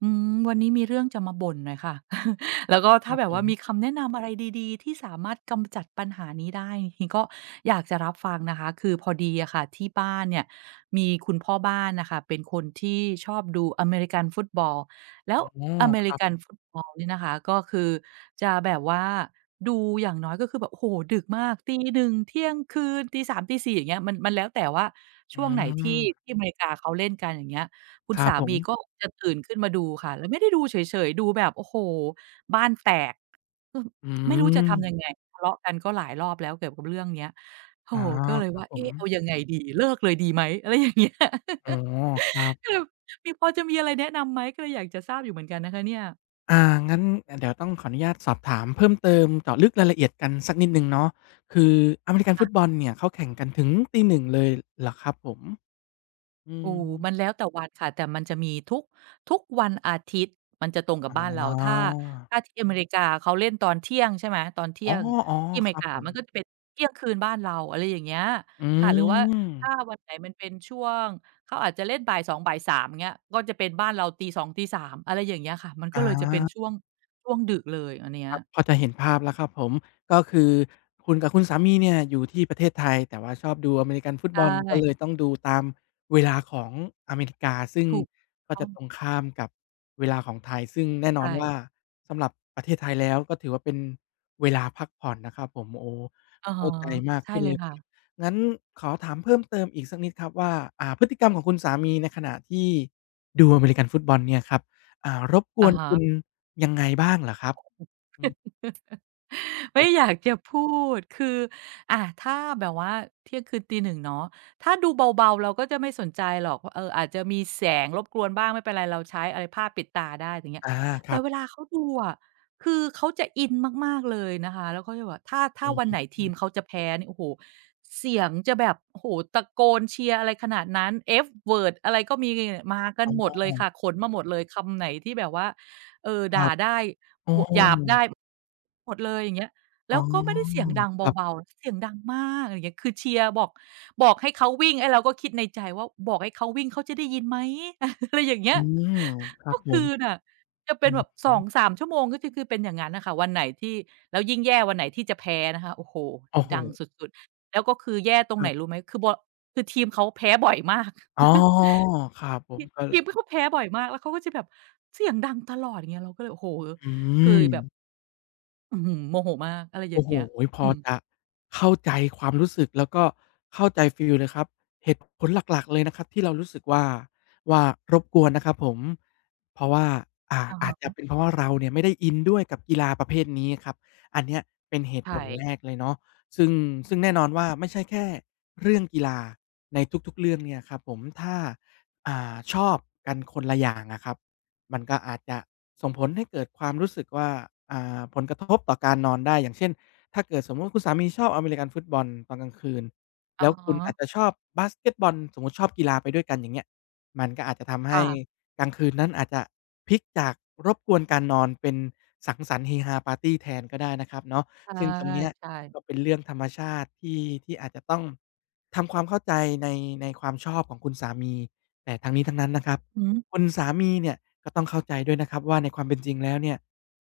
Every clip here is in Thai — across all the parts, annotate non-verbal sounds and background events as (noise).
อืมวันนี้มีเรื่องจะมาบ่นหน่อยค่ะ (laughs) แล้วก็คถ้ารับแบบผว่ามมีคำแนะนำอะไรดีๆที่สามารถกำจัดปัญหานี้ได้จริงๆก็อยากจะรับฟังนะคะคือพอดีอะค่ะที่บ้านเนี่ยมีคุณพ่อบ้านนะค่ะเป็นคนที่ชอบดูอเมริกันฟุตบอลแล้วอ๋ออเมคริรักันบฟุตบอลเนี่ยนะคะก็คือจะแบบว่าดูอย่างน้อยก็คือแบบโอ้โหดึกมากตีหนึ่งเที่ยงคืนตีสามตีสี่อย่างเงี้ยมันแล้วแต่ว่าอืช่วงไหนที่มที่อเมริกาเขาเล่นกันอย่างเงี้ย คุณครับสาผมีมก็จะตื่นขึ้นมาดูค่ะ แล้วไม่ได้ดูเฉยๆ ดูแบบโอ้โฮบ้านแตกคืออืไม่รู้จะทำยังมไงทะเลาะกันก็หลายรอบแล้วเกี่ยวกับเรื่องเนี้ยโอ้อ๋อโฮก็เลยครับว่าผมเอ๊ะเอายังไงดีเลิกเลยดีไหมอะไรอย่างเงี้ย (laughs) อ๋อครับก็เลยมีพอจะมีอะไรแนะนำไหมก็เลยอยากจะทราบอยู่เหมือนกันนะคะเนี่ย อ่างั้นเดี๋ยวต้องขออนุญาตสอบถามเพิ่มเติมเจาะลึกรายละเอียดกันสักนิดหนึ่งเนาะคืออเมริกันฟุตบอลเนี่ยเขาแข่งกันถึงตี่หนึงเลยเหรอครับผมอืโอ้มมันแล้วแต่วันค่ะ แต่มันจะมีทุกวันอาทิตย์มันจะตรงกับอ๋บ้านเราถ้าอถ้าที่อเมริกาเขาเล่นตอนเที่ยงใช่ไหมตอนเที่อ๋ยองที่อเมๆคริรับกาผมัมนก็จะเป็นเที่ยงคืนบ้านเราอะไรอย่างเงี้ยอืค่ะหรือว่าถ้ามวันไหนมันเป็นช่วงเขาอาจจะเล่นบ่ายสองบ่ายสามเงี้ยก็จะเป็นบ้านเราตีสองตีสามอะไรอย่างเงี้ยค่ะมันก็อา เลยจะเป็นช่วงช่วงดึกเลยอันเนี้ยครับพอจะเห็นภาพแล้วครับผมก็คือคุณกับคุณสามีเนี่ยอยู่ที่ประเทศไทยแต่ว่าชอบดูอเมริกันฟุตใชบอลก็เลย่ต้องดูตามเวลาของอเมริกาซึ่งถูกก็ต้อจะงตรงข้ามกับเวลาของไทยซึ่งแน่นอนว่าใช่สำหรับประเทศไทยแล้วก็ถือว่าเป็นเวลาพักผ่อนนะครับผมโอ้อะฮะเข้าใจมากใช่ขึ้นเลเลยยครับค่ะงั้นขอถามเพิ่มเติมอีกสักนิดครับว่าพฤติกรรมของคุณสามีในขณะที่ดูอเมริกันฟุตบอลเนี่ยครับรบกอะวนฮะ คุณยังไงบ้างเหรอครับอืม (laughs) คไม่รัอบยากจะพูดคือถ้าแบบว่าเที่ยงคืนตีหนึ่งเนาะถ้าดูเบาๆเราก็จะไม่สนใจหรอกเอออาจจะมีแสงรบกวนบ้างไม่เป็นไรเราใช้อะไรผ้าปิดตาได้อย่างเงี้ยอาคแต่รับเวลาเขาดูอะคือเขาจะอินมากๆเลยนะคะแล้วเขาจะแบบถ้าอืวันไหนทีมมเขาจะแพ้นี่โอ้โฮเสียงจะแบบโอ้โฮตะโกนเชียร์อะไรขนาดนั้น F word อะไรก็มีมากันอ๋หมดอเลยค่ะขนมาหมดเลยคำไหนที่แบบว่าเออครัด่าบได้อ้อบหยาบได้ หมดเลยอย่างเงี้ยอ๋แล้วก็ไม่ได้อเสียงดังครัเบาบๆเสียงดังมากอะไรอย่างเงี้ยคือเชียร์บอกให้เขาวิ่งไอ้เราก็คิดในใจว่าบอกให้เขาวิ่งเขาจะได้ยินไหม (laughs) อะไรอย่างเงี้อืยมครัก็บผคืมอน่ะจะเป็อืนแบอบฮึ2-3ชั่วโมงก็จะคือเป็นอย่างงั้นน่ะค่ะวันไหนที่แล้วยิ่งแย่วันไหนที่จะแพ้นะคะโอ้โฮโอ้โฮดังสุดๆแล้วก็คือแย่ตรงคไหนรัรู้บไหมคือบัวคือทีมเขาแพ้บ่อยมาก อ๋อ (laughs) ครับผมก็ทีมเขาแพ้บ่อยมากแล้วเขาก็จะแบบเสียงดังตลอดอย่างเงี้ยเราก็เลยโอ้โฮอืคือม แบบ อื้อฮือโมโหมากอะไรอย่าโอ้งโฮเงี้ยพอือมจะเข้าใจความรู้สึกแล้วก็เข้าใจฟีลเลยครับเหตุผลหลักๆเลยนะครับที่เรารู้สึกว่าว่ารบกวนนะครับผมเพราะว่าอะอาฮะจจะเป็นเพราะว่าเราเนี่ยไม่ได้อินด้วยกับกีฬาประเภทนี้ครับอันเนี้ยเป็นเหตุใช่ผลแรกเลยเนาะซึ่งซึ่งแน่นอนว่าไม่ใช่แค่เรื่องกีฬาในทุกๆเรื่องเนี่ยครับผมถ้าชอบกันคนละอย่างอะครับมันก็อาจจะส่งผลให้เกิดความรู้สึกว่าผลกระทบต่อการนอนได้อย่างเช่น ถ้าเกิดสมมติว่าคุณสามีชอบอเมริกันฟุตบอลตอนกลางคืนอะแล้วฮะคุณอาจจะชอบบาสเกตบอลสมมุติชอบกีฬาไปด้วยกันอย่างเงี้ยมันก็อาจจะทำให้ค่ะกลางคืนนั้นอาจจะพลิกจากรบกวนการนอนเป็นสังสรรค์เฮฮาปาร์ตีแทนก็ได้นะครับเนาะใช่ ซึ่งตรงเนี้ยใช่ก็เป็นเรื่องธรรมชาติที่อาจจะต้องทำความเข้าใจในในความชอบของคุณสามีแต่ทั้งนี้ทั้งนั้นนะครับอือฮึคุณสามีเนี่ยก็ต้องเข้าใจด้วยนะครับว่าในความเป็นจริงแล้วเนี่ย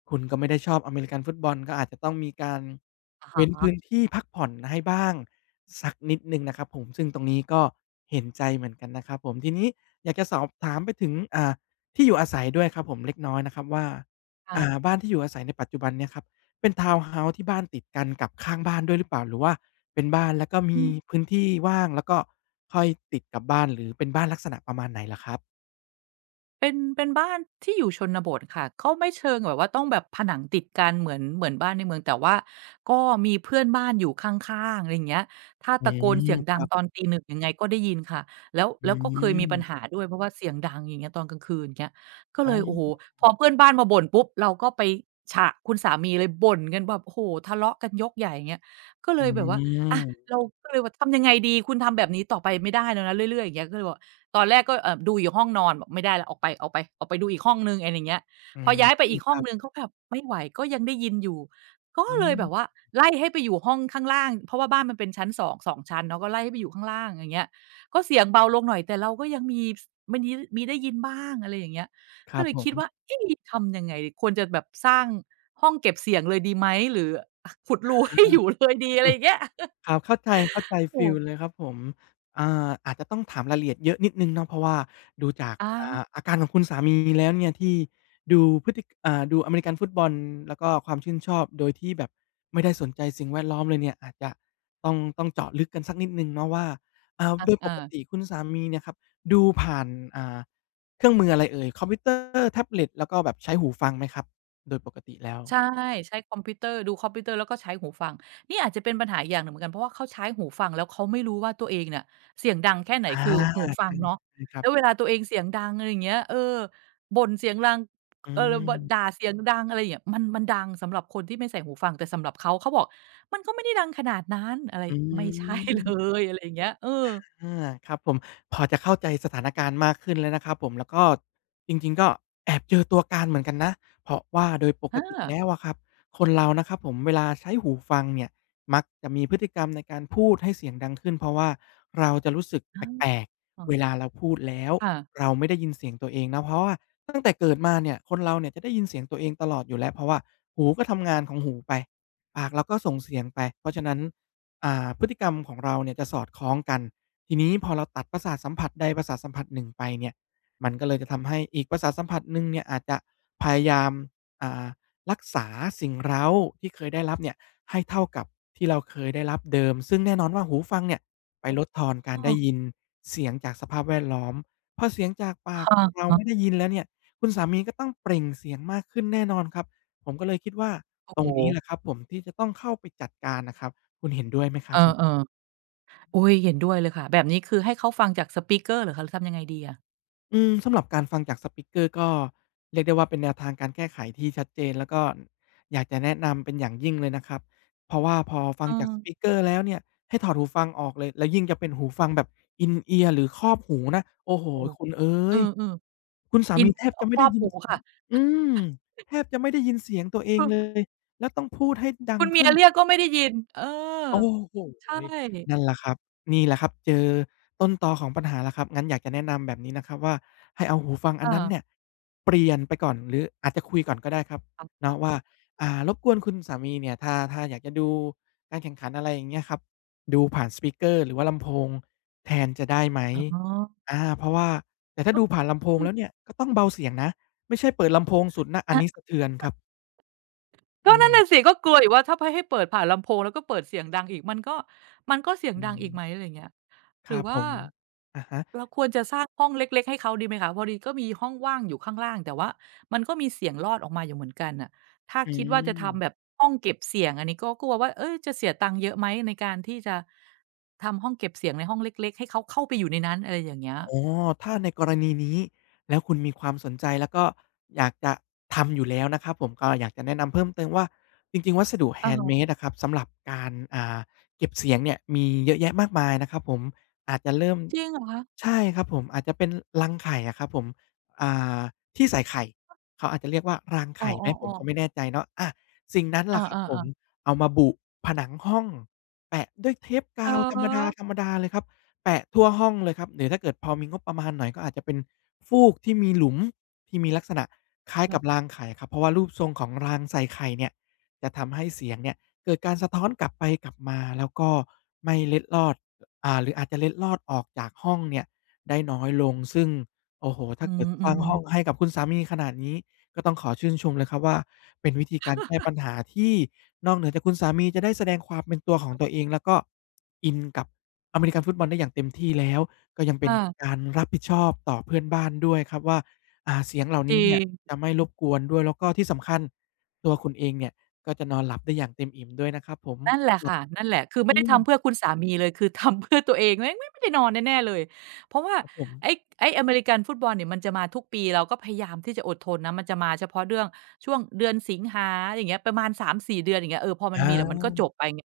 คุณก็ไม่ได้ชอบอเมริกันฟุตบอลก็อาจจะต้องมีการอะฮะเว้นพื้นที่พักผ่อนให้บ้างสักนิดหนึ่งนะครับผมซึ่งตรงนี้ก็เห็นใจเหมือนกันนะครับผมทีนี้อยากจะสอบถามไปถึงที่อยู่อาศัยด้วยครับผมเล็กน้อยนะครับว่าค่ะ บ้านที่อยู่อาศัยในปัจจุบันเนี่ยครับเป็นทาวน์เฮาส์ที่บ้านติดกันกับข้างบ้านด้วยหรือเปล่าหรือว่าเป็นบ้านแล้วก็มีพื้นที่ว่างแล้วก็ค่อยติดกับบ้านหรือเป็นบ้านลักษณะประมาณไหนเหรอครับเป็นบ้านที่อยู่ชนบทค่ะก็ไม่เชิงแบบว่าต้องแบบผนังติดกันเหมือนบ้านในเมืองแต่ว่าก็มีเพื่อนบ้านอยู่ข้างๆอะไรอย่างเงี้ยถ้าอืตะโกนมเสียงดัคงรับตอนตีหนึ่งยังไงก็ได้ยินค่ะแล้วอืแล้วก็เคยมีมปัญหาด้วยเพราะว่าเสียงดังอย่างเงี้ยตอนกลางคืนอย่างเงี้ยก็เลอ๋ยโอ้โฮอพอเพื่อนบ้านมาบ่นปุ๊บเราก็ไปฉะคุณสามีเลยบ่นกันแบบโอ้โฮทะเลาะกันยกใหญ่อย่างเงี้ยก็เลอืยแบบว่าอะม เราก็เลยว่าทำยังไงดีคุณทำแบบนี้ต่อไปไม่ได้แล้วนะเรื่อยๆอย่างเงี้ยก็เลยบอก ตอนแรกก็ดูอยู่ห้องนอนบอกไม่ได้แล้วออกไปออกไปออกไปดูอีกห้องหนึ่งอะไรอย่างเงี้ยอืพอมย้ายไปอีกคห้องรัหนึ่งบก็แบบไม่ไหวก็ยังได้ยินอยู่ก็อืเลยมแบบว่าไล่ให้ไปอยู่ห้องข้างล่างเพราะว่าบ้านมันเป็นชั้น2 2ชั้นเนาะก็ไล่ให้ไปอยู่ข้างล่างอย่างเงี้ยก็เสียงเบาลงหน่อยแต่เราก็ยังมีสมันยี้มีได้ยินบ้างอะไรอย่างเงี้ยคก็รับเลยผคิดว่ามเอ๊ะทำยังไงดีควรจะแบบสร้างห้องเก็บเสียงเลยดีไหมหรืออะขุดรู อา (laughs) (laughs) ให้อยู่เลยดีอะไรอย่างเงี้ยครับเข้าใจเข้าใจโอ้ฟีลเลยครับผมอาจจะต้องถามรายละเอียดเยอะนิดหนึ่งเนาะเพราะว่าดูจากอาอาการของคุณสามีแล้วเนี่ยที่ดูพฤติอ่าดูอเมริกันฟุตบอลแล้วก็ความชื่นชอบโดยที่แบบไม่ได้สนใจสิ่งแวดล้อมเลยเนี่ยอาจจะต้องเจาะลึกกันสักนิดหนึ่งเนาะว่าอะโดยปอา กติคุณสามีเนี่ยครับดูผ่านอ่าเครื่องมืออะไรเอ่ยคอมพิวเตอร์แท็บเล็ตแล้วก็แบบใช้หูฟังไหมครับโดยปกติแล้ว ใช่ใช้คอมพิวเตอร์ดูคอมพิวเตอร์แล้วก็ใช้หูฟังนี่อาจจะเป็นปัญหาอีกอย่างหนึ่งเหมือนกันเพราะว่าเขาใช้หูฟังแล้วเขาไม่รู้ว่าตัวเองเนี่ยเสียงดังแค่ไหนอาคือหูฟังใช่เนาะใช่ครัแล้บวเวลาตัวเองเสียงดังอะไรอย่างเงี้ยบ่นเสียงดังอืเออบด่ามเสียงดังอะไรอย่างเงี้ยมันดังสำหรับคนที่ไม่ใส่หูฟังแต่สำหรับเขาเขาบอกมันก็ไม่ได้ดังขนาดนั้นอะไรอืไม่ใช่เลม ยอะไรอย่างเงี้ยเอออาครับผมพอจะเข้าใจสถานการณ์มากขึ้นแล้วนะครับผมแล้วก็จริงๆก็แอบเจอตัวการเหมือนกันนะเพราะว่าโดยปอกติาแล้วอะครับคนเรานะครับผมเวลาใช้หูฟังเนี่ยมักจะมีพฤติกรรมในการพูดให้เสียงดังขึ้นเพราะว่าเราจะรู้สึกแอาปลกๆเวลาเราพูดแล้วค่ะเราไม่ได้ยินเสียงตัวเองนะเพราะว่าตั้งแต่เกิดมาเนี่ยคนเราเนี่ยจะได้ยินเสียงตัวเองตลอดอยู่แล้วเพราะว่าหูก็ทำงานของหูไปปากเราก็ส่งเสียงไปเพราะฉะนั้นพฤติกรรมของเราเนี่ยจะสอดคล้องกัน ทีนี้พอเราตัดประสาทสัมผัสใดประสาทสัมผัสหนึ่งไปเนี่ยมันก็เลยจะทำให้อีกประสาทสัมผัสหนึ่งเนี่ยอาจจะพยายามอ่ารักษาสิ่งเร้าที่เคยได้รับเนี่ยให้เท่ากับที่เราเคยได้รับเดิมซึ่งแน่นอนว่าหูฟังเนี่ยไปอ๋ลดอทอนการได้ยินเสียงจากสภาพแวดล้อมพอเสียงจากปากค่เราะไม่ได้ๆยินแล้วเนี่ยคุณสามีก็ต้องเปล่งเสียงมากขึ้นแน่นอนครับผมก็เลยคิดว่าโอ้ตรโฮงนี้แหละครับผมที่จะต้องเข้าไปจัดการน่ะครับคุณเห็นด้วยไหมครัเอบ อๆ อุ๊ยเห็นด้วยเลยค่ะแบบนี้คือให้เขาฟังจากสปีกเกอร์เหรอคะหรือทำยังไงดีอะอืมสำหรับการฟังจากสปีกเกอร์ก็เรียกได้ว่าเป็นแนวทางการแก้ไขที่ชัดเจนแล้วก็อยากจะแนะนำเป็นอย่างยิ่งเลยนะครับเพราะว่าพอฟัเอองจากสปีกเกอร์แล้วเนี่ยให้ถอดหูฟังออกเลยแล้วยิ่งจะเป็นหูฟังแบบ In-ear หรือครอบหูนะโอ้โฮโอ้โฮคุณเอ๋เอยอคุณสาๆอินมีแทบจะไม่ครได้อบยินหูค่ะอืมแทบจะไม่ได้ยินเสียงตัวเองคุเลณยแล้วต้องพูดให้ดัคุงณเมียขึ้น เรียกก็ไม่ได้ยินเออโอ้โฮใช่นั่นแหละครับนี่แหละครับเจอต้นตอของปัญหาแล้วครับงั้นอยากจะแนะนำแบบนี้นะครับว่าให้เอาหูฟังอันอานั้นเนี่ยเปลี่ยนไปก่อนหรืออาจจะคุยก่อนก็ได้ครับทำเนาะค่ะว่ารบกวนคุณสามีเนี่ยถ้าอยากจะดูการแข่งขันอะไรอย่างเงี้ยครับดูผ่านสปีกเกอร์หรือว่าลำโพงแทนจะได้ไหมอ๋ออาเพราะว่าแต่ถ้าดูผ่านลำโพงอืมแล้วเนี่ยก็ต้องเบาเสียงนะไม่ใช่เปิดลำโพงสุดนะอันนี้อา สะเทือนครับอืก็นั่นน่ะสิมก็กลัวอยู่ว่าถ้าไปให้เปิดผ่านลำโพงแล้วก็เปิดเสียงดังอีกมันก็เสียงอืดังอีกไหมอะไรมอย่างเงี้ยคหรืรัอบผว่ามอะฮะเราควรจะสร้างห้องเล็กๆให้เขาดีไหมคะพอดีก็มีห้องว่างอยู่ข้างล่างแต่ว่ามันก็มีเสียงรอดออกมาอยู่เหมือนกันน่ะถ้าอืคิดว่าม จะทำแบบห้องเก็บเสียงอันนี้ก็กลัวว่าเอ๊ยจะเสียตังค์เยอะไหมในการที่จะทำห้องเก็บเสียงในห้องเล็กๆให้เขาเข้าไปอยู่ในนั้นอะไรอย่างเงี้ยอ๋อถ้าในกรณีนี้แล้วคุณมีความสนใจแล้วก็อยากจะทำอยู่แล้วนะครับผมก็อยากจะแนะนำเพิ่มเติมว่าจริงๆวัสดุ อะฮะ handmade อะครับสำหรับการเก็บเสียงเนี่ยมีเยอะแยะมากมายนะครับผมอาจจะเริ่มจริงเหรอคะใช่ครับผมอาจจะเป็นรังไข่อะครับผมอ่าที่ใส่ไข่เขาอาจจะเรียกว่ารางอ้อไข่ไหมผมก็ๆไม่ๆแน่ใจเนาะอาสิ่งนั้นอล่ะครับผมาๆๆเอามาบุผนังห้องแปะด้วยเทปเหรกาวธรรมอดาๆเลยครับ แปะทั่วห้องเลยครับหรือถ้าเกิดพอมีงบประมาณหน่อยก็อาจจะเป็นฟูกที่มีหลุมที่มีลักษณะคล้ายเหรอกับรางไข่ครับเพราะว่ารูปทรงของรางใส่ไข่เนี่ยจะทำให้เสียงเนี่ยเกิดการสะท้อนกลับไปกลับมาแล้วก็ไม่เล็ดลอดหรืออาจจะเล็ดลอดออกจากห้องเนี่ยได้น้อยลงซึ่งโอ้โฮอืถ้าเกิดสร้างมห้องๆให้กับคุณสามีขนาดนี้ก็ต้องขอชื่นชมเลยครับว่าเป็นวิธีการแก้ปัญหาที่นอกเหนือจากคุณสามีจะได้แสดงความเป็นตัวของตัวเองแล้วก็อินกับ อเมริกันฟุตบอลได้อย่างเต็มที่แล้วก็ยังเป็นอาการรับผิดชอบต่อเพื่อนบ้านด้วยครับว่าเสียงเหล่าจนี้ริเนี่ยง จะไม่รบกวนด้วยแล้วก็ที่สำคัญตัวคุณเองเนี่ยก็จะนอนหลับได้อย่างเต็มอิ่มด้วยนะครับผมนั่นแหละแบบค่ะนั่นแหละคือไม่อืได้มทำเพื่อคุณสามีเลย คือทำเพื่อตัวเองแม่งไม่ได้นอนแน่ๆเลย เพราะว่าครับผไอ้มไอ้อเมริกันฟุตบอลเนี่ยมันจะมาทุกปี เราก็พยายามที่จะอดทนนะ มันจะมาเฉพาะเรื่องช่วงเดือนสิงหาอย่างเงี้ยประมาณ3-4เดือนอย่างเงี้ยเออพอมันมีเดี๋ยวมันอาก็จบไปไง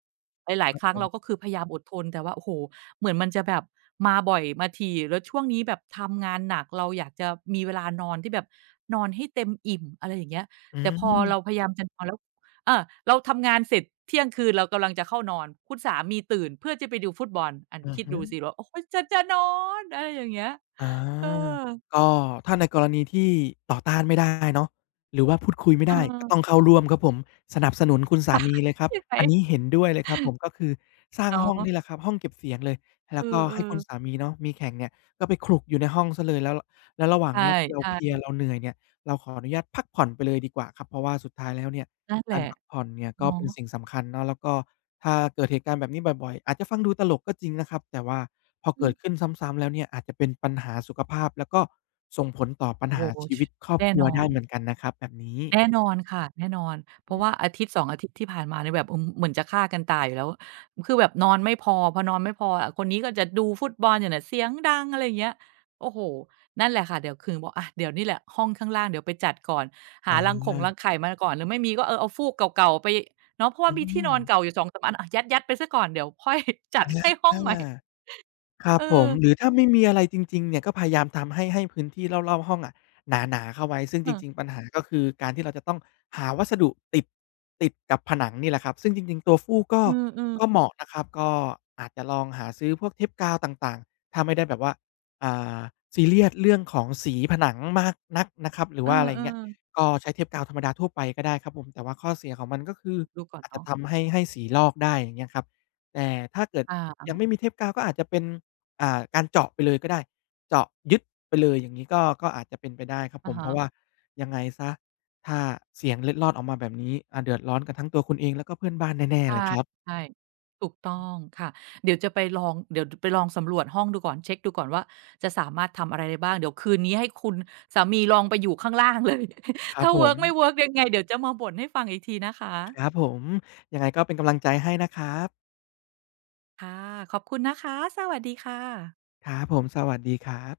หลายผๆครั้งเราก็มคือพยายามอดทน แต่ว่าโอ้โฮเหมือนมันจะแบบมาบ่อยมาถี่แล้วช่วงนี้แบบทำงานหนักเราอยากจะมีเวลานอนที่แบบนอนให้เต็มอิ่มอะไรอย่างเงี้ยอืแต่พอเราพมยายามจะนอนแล้ว เออเราทำงานเสร็จเที่ยงคืนเรากำลังจะเข้านอนคุณสามีตื่นเพื่อจะไปดูฟุตบอลอันอือคิดฮึ ดูสิว่าโอ๊ยฉันจะนอนอะไรอย่างเงี้ยอเออาก็ถ้าในกรณีที่ต่อต้านไม่ได้เนาะหรือว่าพูดคุยไม่เได้ ก็ต้องออเข้าร่วมครับผม สนับสนุนคุณสามีเลยครับ ใช่ไหอันนี้มเห็นด้วยเลยครับผม ก็คือสร้าเนงห้องนี่แหาะละครับ ห้องเก็บเสียงเลย เอแล้วก็ให้อคุณสาๆมีเนาะมีแข่งเนี่ย ก็ไปขลุกอยู่ในห้องเสียเลยแล้วแล้วระหว่าใงเนี้ยเราเพลียช่เราเหนื่อยเนี่ย เราขออนุญาตพักผ่อนไปเลยดีกว่าครับเพราะว่าสุดท้ายแล้วเนี่ย ๆนั่นแหการละพักผ่อนเนี่ยก็เนาะเป็นสิ่งสำคัญเนาะแล้วก็ถ้าเกิดเหตุการณ์แบบนี้บ่อยๆอาจจะฟังดูตลกก็จริงนะครับแต่ว่าพออืเกิมดขึ้นซ้ำๆแล้วเนี่ยอาจจะเป็นปัญหาสุขภาพแล้วก็ส่งผลต่อปัญโอ้โฮหาชีชวิตครอบแน่ครันวอได้น เหมือนกันนะครับแบบนี้แน่นอนค่ะแน่นอนเพอืราะมว่าอาทิตย์2องอาทิตย์ที่ผ่านมาเนี่ยแบบอืมเหมือนจะฆ่ากันตายอยู่แล้วคือแบบนอนไม่พออะคนนี้ก็จะดูฟุตบอลอยู่เนี่ยเสียงดังอะไรอย่างเงี้ยโอ้โฮนั่นแหละค่ะเดี๋ยวคือบอกอะเดี๋ยวนี่แหละห้องข้างล่างเดี๋ยวไปจัดก่อนอหารังาไข่มาก่อนหรือไม่มีก็เออเอาฟูกเก่าๆไปเนาะเพราะว่าอืมีที่มนอนเก่าอยู่สองสามอันอะยัดๆไปเสียก่อนเดี๋ยวค่อย (laughs) จัดให้ห้องใหม่อา ครับเอผมอหรือถ้าไม่มีอะไรจริงๆเนี่ยก็พยายามทำให้พื้นที่รอบๆห้องอะหนาๆเข้าไว้ซึ่งเอจอริงๆปัญหาก็คือการที่เราจะต้องหาวัสดุติดกับผนังนี่แหละครับซึ่งจริงๆตัวฟูกก็เออก็ๆเหมาะนะครับก็อาจจะลองหาซื้อพวกเทปกาวต่างๆถ้าไม่ได้แบบว่าอ่าซีเรียสเรื่องของสีผนังมากนักนะครับหรือเออว่าอะไรอย่างเงี้ยๆก็ใช้เทปกาวธรรมดาทั่วไปก็ได้ครับผมแต่ว่าข้อเสียของมันก็คือดูก่อนอาจจะเนาะทำให้สีลอกได้อย่างเงี้ยครับแต่ถ้าเกิดอายังไม่มีเทปกาวก็อาจจะเป็น การเจาะไปเลยก็ได้เจาะยึดไปเลยอย่างงี้ก็อาจจะเป็นไปได้ครับผอะมเพฮะ ราะว่ายังไงเสียถ้าเสียงเล็ดลอดออกมาแบบนี้เดือดร้อนกันทั้งตัวคุณเองแล้วก็เพื่อนบ้านแน่ๆใช่เลยครับใช่ถูกต้องค่ะ เดี๋ยวจะไปลองเดี๋ยวไปลองสำรวจห้องดูก่อนเช็กดูก่อนว่าจะสามารถทำอะไรได้บ้างเดี๋ยวคืนนี้ให้คุณสามีลองไปอยู่ข้างล่างเลย ค (laughs) รับถ้าผเวิร์มกไม่เวิร์กยังไงเดี๋ยวจะมาบ่นให้ฟังอีกทีนะคครับะ ผมยังไงก็เป็นกำลังใจให้นะครับค่ะขอบคุณนะคะสวัสดีค่ะครับผมสวัสดีครับ